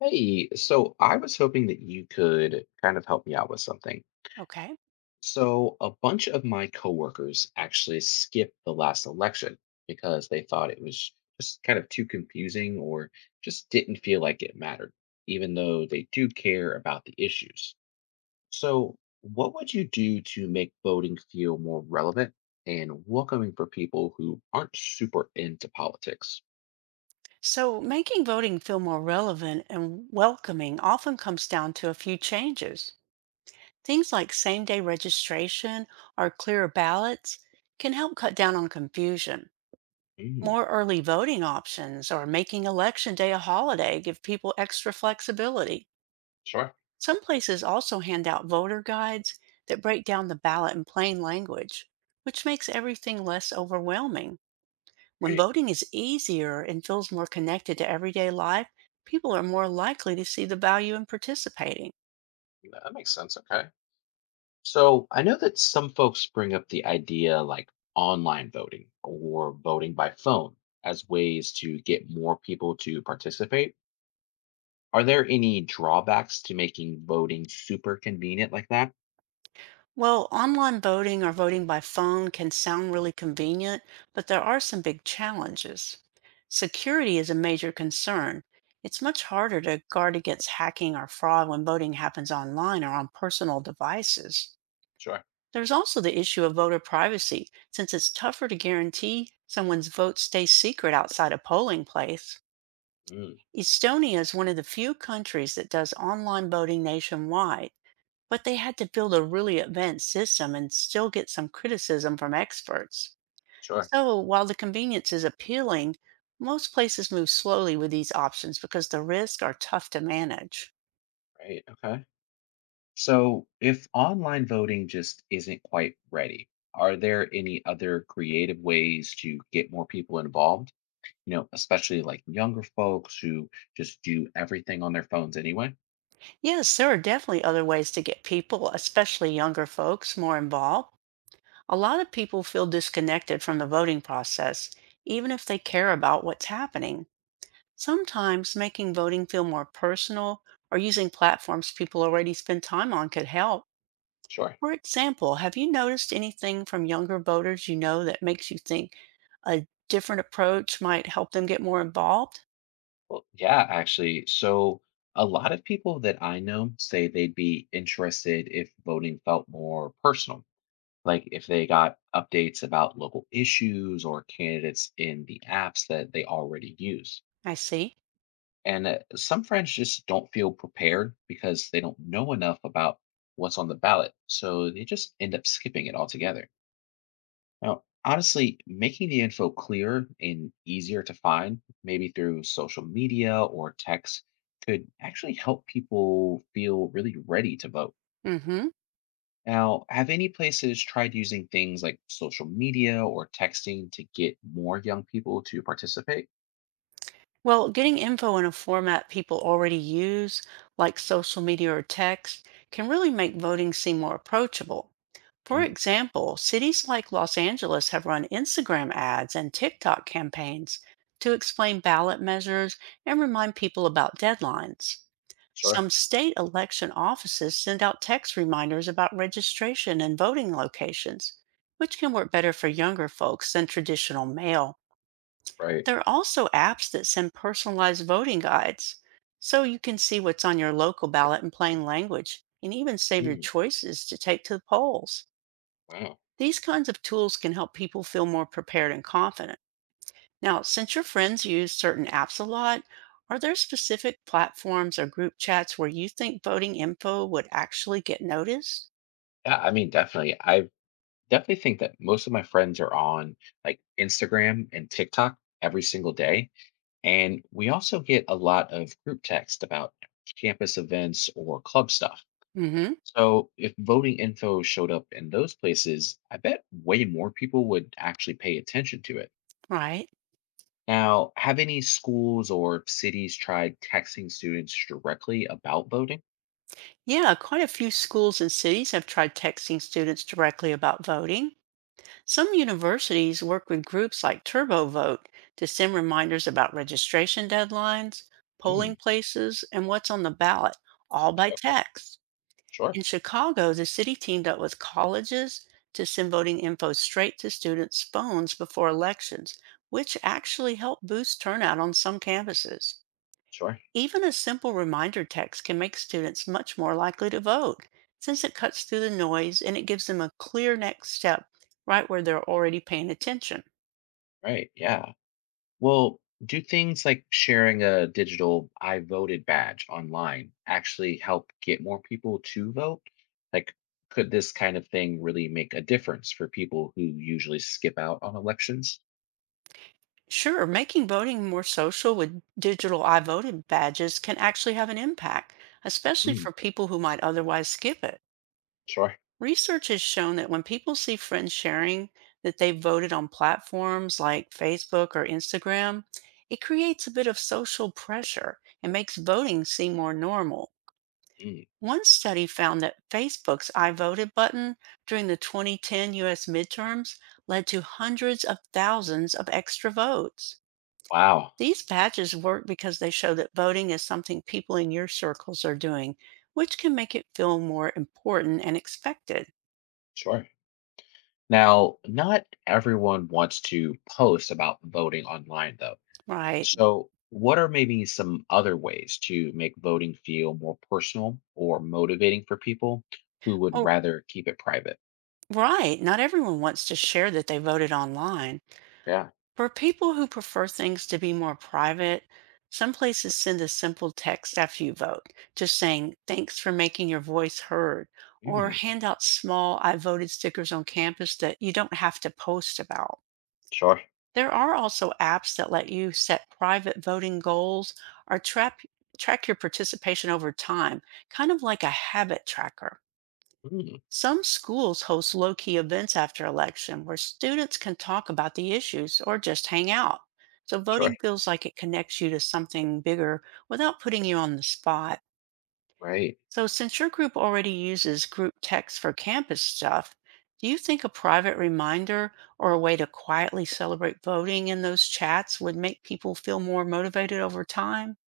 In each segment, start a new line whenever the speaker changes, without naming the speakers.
Hey, so I was hoping that you could kind of help me out with something.
Okay.
So, a bunch of my coworkers actually skipped the last election because they thought it was just kind of too confusing or just didn't feel like it mattered, even though they do care about the issues. So, what would you do to make voting feel more relevant and welcoming for people who aren't super into politics?
So making voting feel more relevant and welcoming often comes down to a few changes. Things like same day registration or clearer ballots can help cut down on confusion.
Mm,
More early voting options or making election day a holiday give people extra flexibility.
sure.
Some places also hand out voter guides that break down the ballot in plain language, which makes everything less overwhelming. When
Great.
voting is easier and feels more connected to everyday life, people are more likely to see the value in participating.
That makes sense. Okay. So I know that some folks bring up the idea like online voting or voting by phone as ways to get more people to participate. Are there any drawbacks to making voting super convenient like that?
Well, online voting or voting by phone can sound really convenient, but there are some big challenges. Security is a major concern. It's much harder to guard against hacking or fraud when voting happens online or on personal devices.
Sure.
There's also the issue of voter privacy, since it's tougher to guarantee someone's vote stays secret outside a polling place.
Mm,
Estonia is one of the few countries that does online voting nationwide, but they had to build a really advanced system and still get some criticism from experts.
sure.
So, while the convenience is appealing, most places move slowly with these options because the risks are tough to manage.
Right. Okay. So if online voting just isn't quite ready, are there any other creative ways to get more people involved? Especially like younger folks who just do everything on their phones anyway?
Yes, there are definitely other ways to get people, especially younger folks, more involved. A lot of people feel disconnected from the voting process, even if they care about what's happening. Sometimes making voting feel more personal or using platforms people already spend time on could help.
Sure.
For example, have you noticed anything from younger voters you know that makes you think a different approach might help them get more involved?
Well, yeah, actually. So a lot of people that I know say they'd be interested if voting felt more personal, like if they got updates about local issues or candidates in the apps that they already use.
I see.
And some friends just don't feel prepared because they don't know enough about what's on the ballot. So they just end up skipping it altogether. Now, honestly, making the info clear and easier to find, maybe through social media or text, could actually help people feel really ready to vote.
Mm hmm.
Now, have any places tried using things like social media or texting to get more young people to participate?
Well, getting info in a format people already use, like social media or text, can really make voting seem more approachable. For
Mm,
example, cities like Los Angeles have run Instagram ads and TikTok campaigns to explain ballot measures and remind people about deadlines.
sure.
Some state election offices send out text reminders about registration and voting locations, which can work better for younger folks than traditional mail.
Right.
There are also apps that send personalized voting guides, so you can see what's on your local ballot in plain language and even save your
Mm,
choices to take to the polls.
wow.
These kinds of tools can help people feel more prepared and confident. Now, since your friends use certain apps a lot, are there specific platforms or group chats where you think voting info would actually get noticed?
Yeah, I mean, definitely. I definitely think that most of my friends are on like Instagram and TikTok every single day. And we also get a lot of group text about campus events or club stuff.
Mm-hmm.
So if voting info showed up in those places, I bet way more people would actually pay attention to it.
Right.
Now, have any schools or cities tried texting students directly about voting?
Yeah, quite a few schools and cities have tried texting students directly about voting. Some universities work with groups like TurboVote to send reminders about registration deadlines,
Mm,
polling places, and what's on the ballot, all by
okay,
text.
sure,
In Chicago, the city teamed up with colleges to send voting info straight to students' phones before elections, which actually helped boost turnout on some campuses.
sure.
Even a simple reminder text can make students much more likely to vote since it cuts through the noise and it gives them a clear next step right where they're already paying attention.
Right, yeah. Well, do things like sharing a digital I voted badge online actually help get more people to vote? Like, could this kind of thing really make a difference for people who usually skip out on elections?
Sure, making voting more social with digital I voted badges can actually have an impact, especially
Mm,
for people who might otherwise skip it.
sure.
Research has shown that when people see friends sharing that they voted on platforms like Facebook or Instagram, it creates a bit of social pressure and makes voting seem more normal.
Mm,
One study found that Facebook's I voted button during the 2010 US midterms led to hundreds of thousands of extra votes.
wow.
These badges work because they show that voting is something people in your circles are doing, which can make it feel more important and expected.
Sure. Now, not everyone wants to post about voting online, though.
Right.
So, what are maybe some other ways to make voting feel more personal or motivating for people who would
Oh,
rather keep it private?
right. Not everyone wants to share that they voted online.
Yeah.
For people who prefer things to be more private, some places send a simple text after you vote, just saying, thanks for making your voice heard, or
Mm,
hand out small I voted stickers on campus that you don't have to post about.
sure.
There are also apps that let you set private voting goals or track your participation over time, kind of like a habit tracker.
Mm,
Some schools host low key events after election where students can talk about the issues or just hang out. So
sure.
voting feels like it connects you to something bigger without putting you on the spot.
Right.
So, since your group already uses group text for campus stuff, do you think a private reminder or a way to quietly celebrate voting in those chats would make people feel more motivated over time?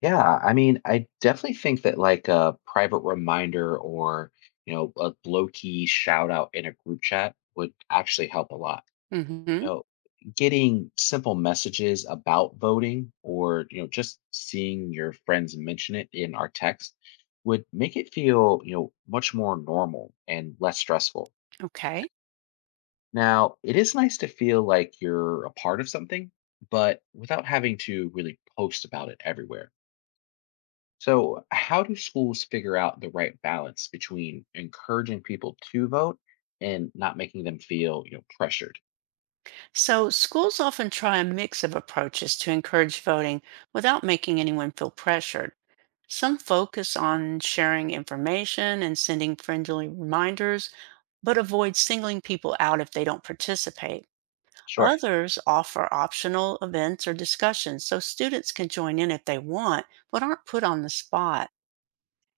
Yeah. I mean, I definitely think that like a private reminder or, a low key shout out in a group chat would actually help a lot.
Hmm.
You know, getting simple messages about voting or, just seeing your friends mention it in our text would make it feel much more normal and less stressful.
Okay.
Now, it is nice to feel like you're a part of something, but without having to really post about it everywhere. So, how do schools figure out the right balance between encouraging people to vote and not making them feel pressured?
So, schools often try a mix of approaches to encourage voting without making anyone feel pressured. Some focus on sharing information and sending friendly reminders, but avoid singling people out if they don't participate.
Sure.
Others offer optional events or discussions so students can join in if they want, but aren't put on the spot.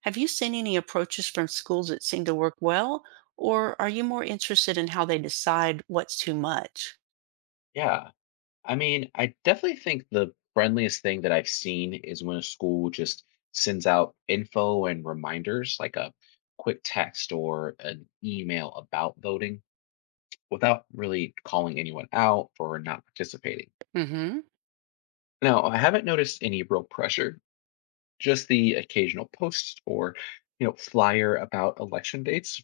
Have you seen any approaches from schools that seem to work well, or are you more interested in how they decide what's too much?
Yeah. I mean, I definitely think the friendliest thing that I've seen is when a school just sends out info and reminders, like a quick text or an email about voting without really calling anyone out for not participating.
Hmm.
Now, I haven't noticed any real pressure, just the occasional post or, flyer about election dates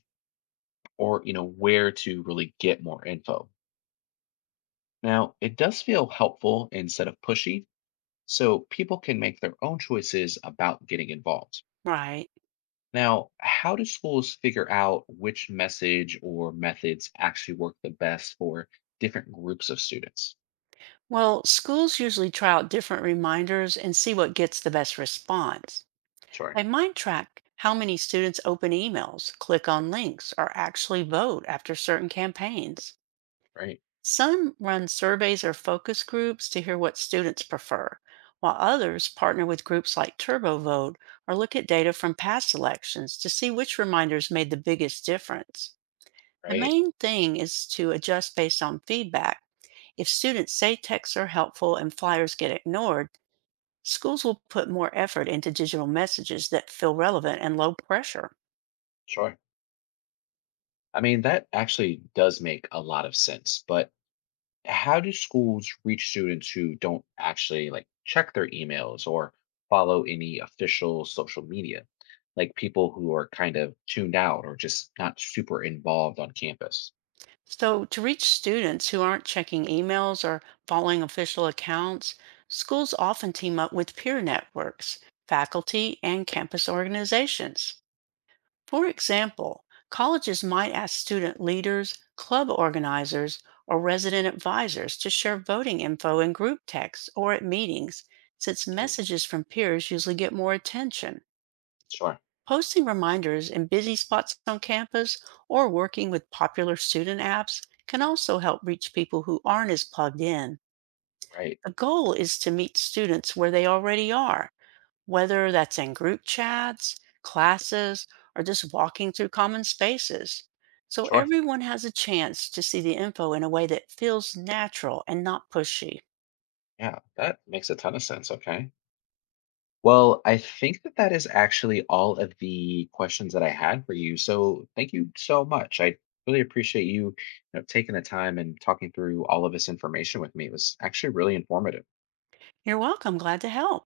or, where to really get more info. Now, it does feel helpful instead of pushy, so people can make their own choices about getting involved.
Right.
Now, how do schools figure out which message or methods actually work the best for different groups of students?
Well, schools usually try out different reminders and see what gets the best response.
Sure.
They might track how many students open emails, click on links, or actually vote after certain campaigns.
Right.
Some run surveys or focus groups to hear what students prefer, while others partner with groups like TurboVote or look at data from past elections to see which reminders made the biggest difference. The
Right.
main thing is to adjust based on feedback if students say texts are helpful and flyers get ignored, schools will put more effort into digital messages that feel relevant and low pressure.
Sure. I mean, that actually does make a lot of sense, but how do schools reach students who don't actually like check their emails or follow any official social media? Like people who are kind of tuned out or just not super involved on campus.
So, to reach students who aren't checking emails or following official accounts, schools often team up with peer networks, faculty, and campus organizations. For example, colleges might ask student leaders, club organizers, or resident advisors to share voting info in group texts or at meetings, since
Mm,
messages from peers usually get more attention.
sure.
Posting reminders in busy spots on campus or working with popular student apps can also help reach people who aren't as plugged in.
Right.
The goal is to meet students where they already are whether that's in group chats, classes, or just walking through common spaces. So
Sure.
everyone has a chance to see the info in a way that feels natural and not pushy.
Yeah. That makes a ton of sense. Okay. Well, I think that that is actually all of the questions that I had for you. So thank you so much. I really appreciate you, taking the time and talking through all of this information with me. It was actually really informative.
You're welcome. Glad to help.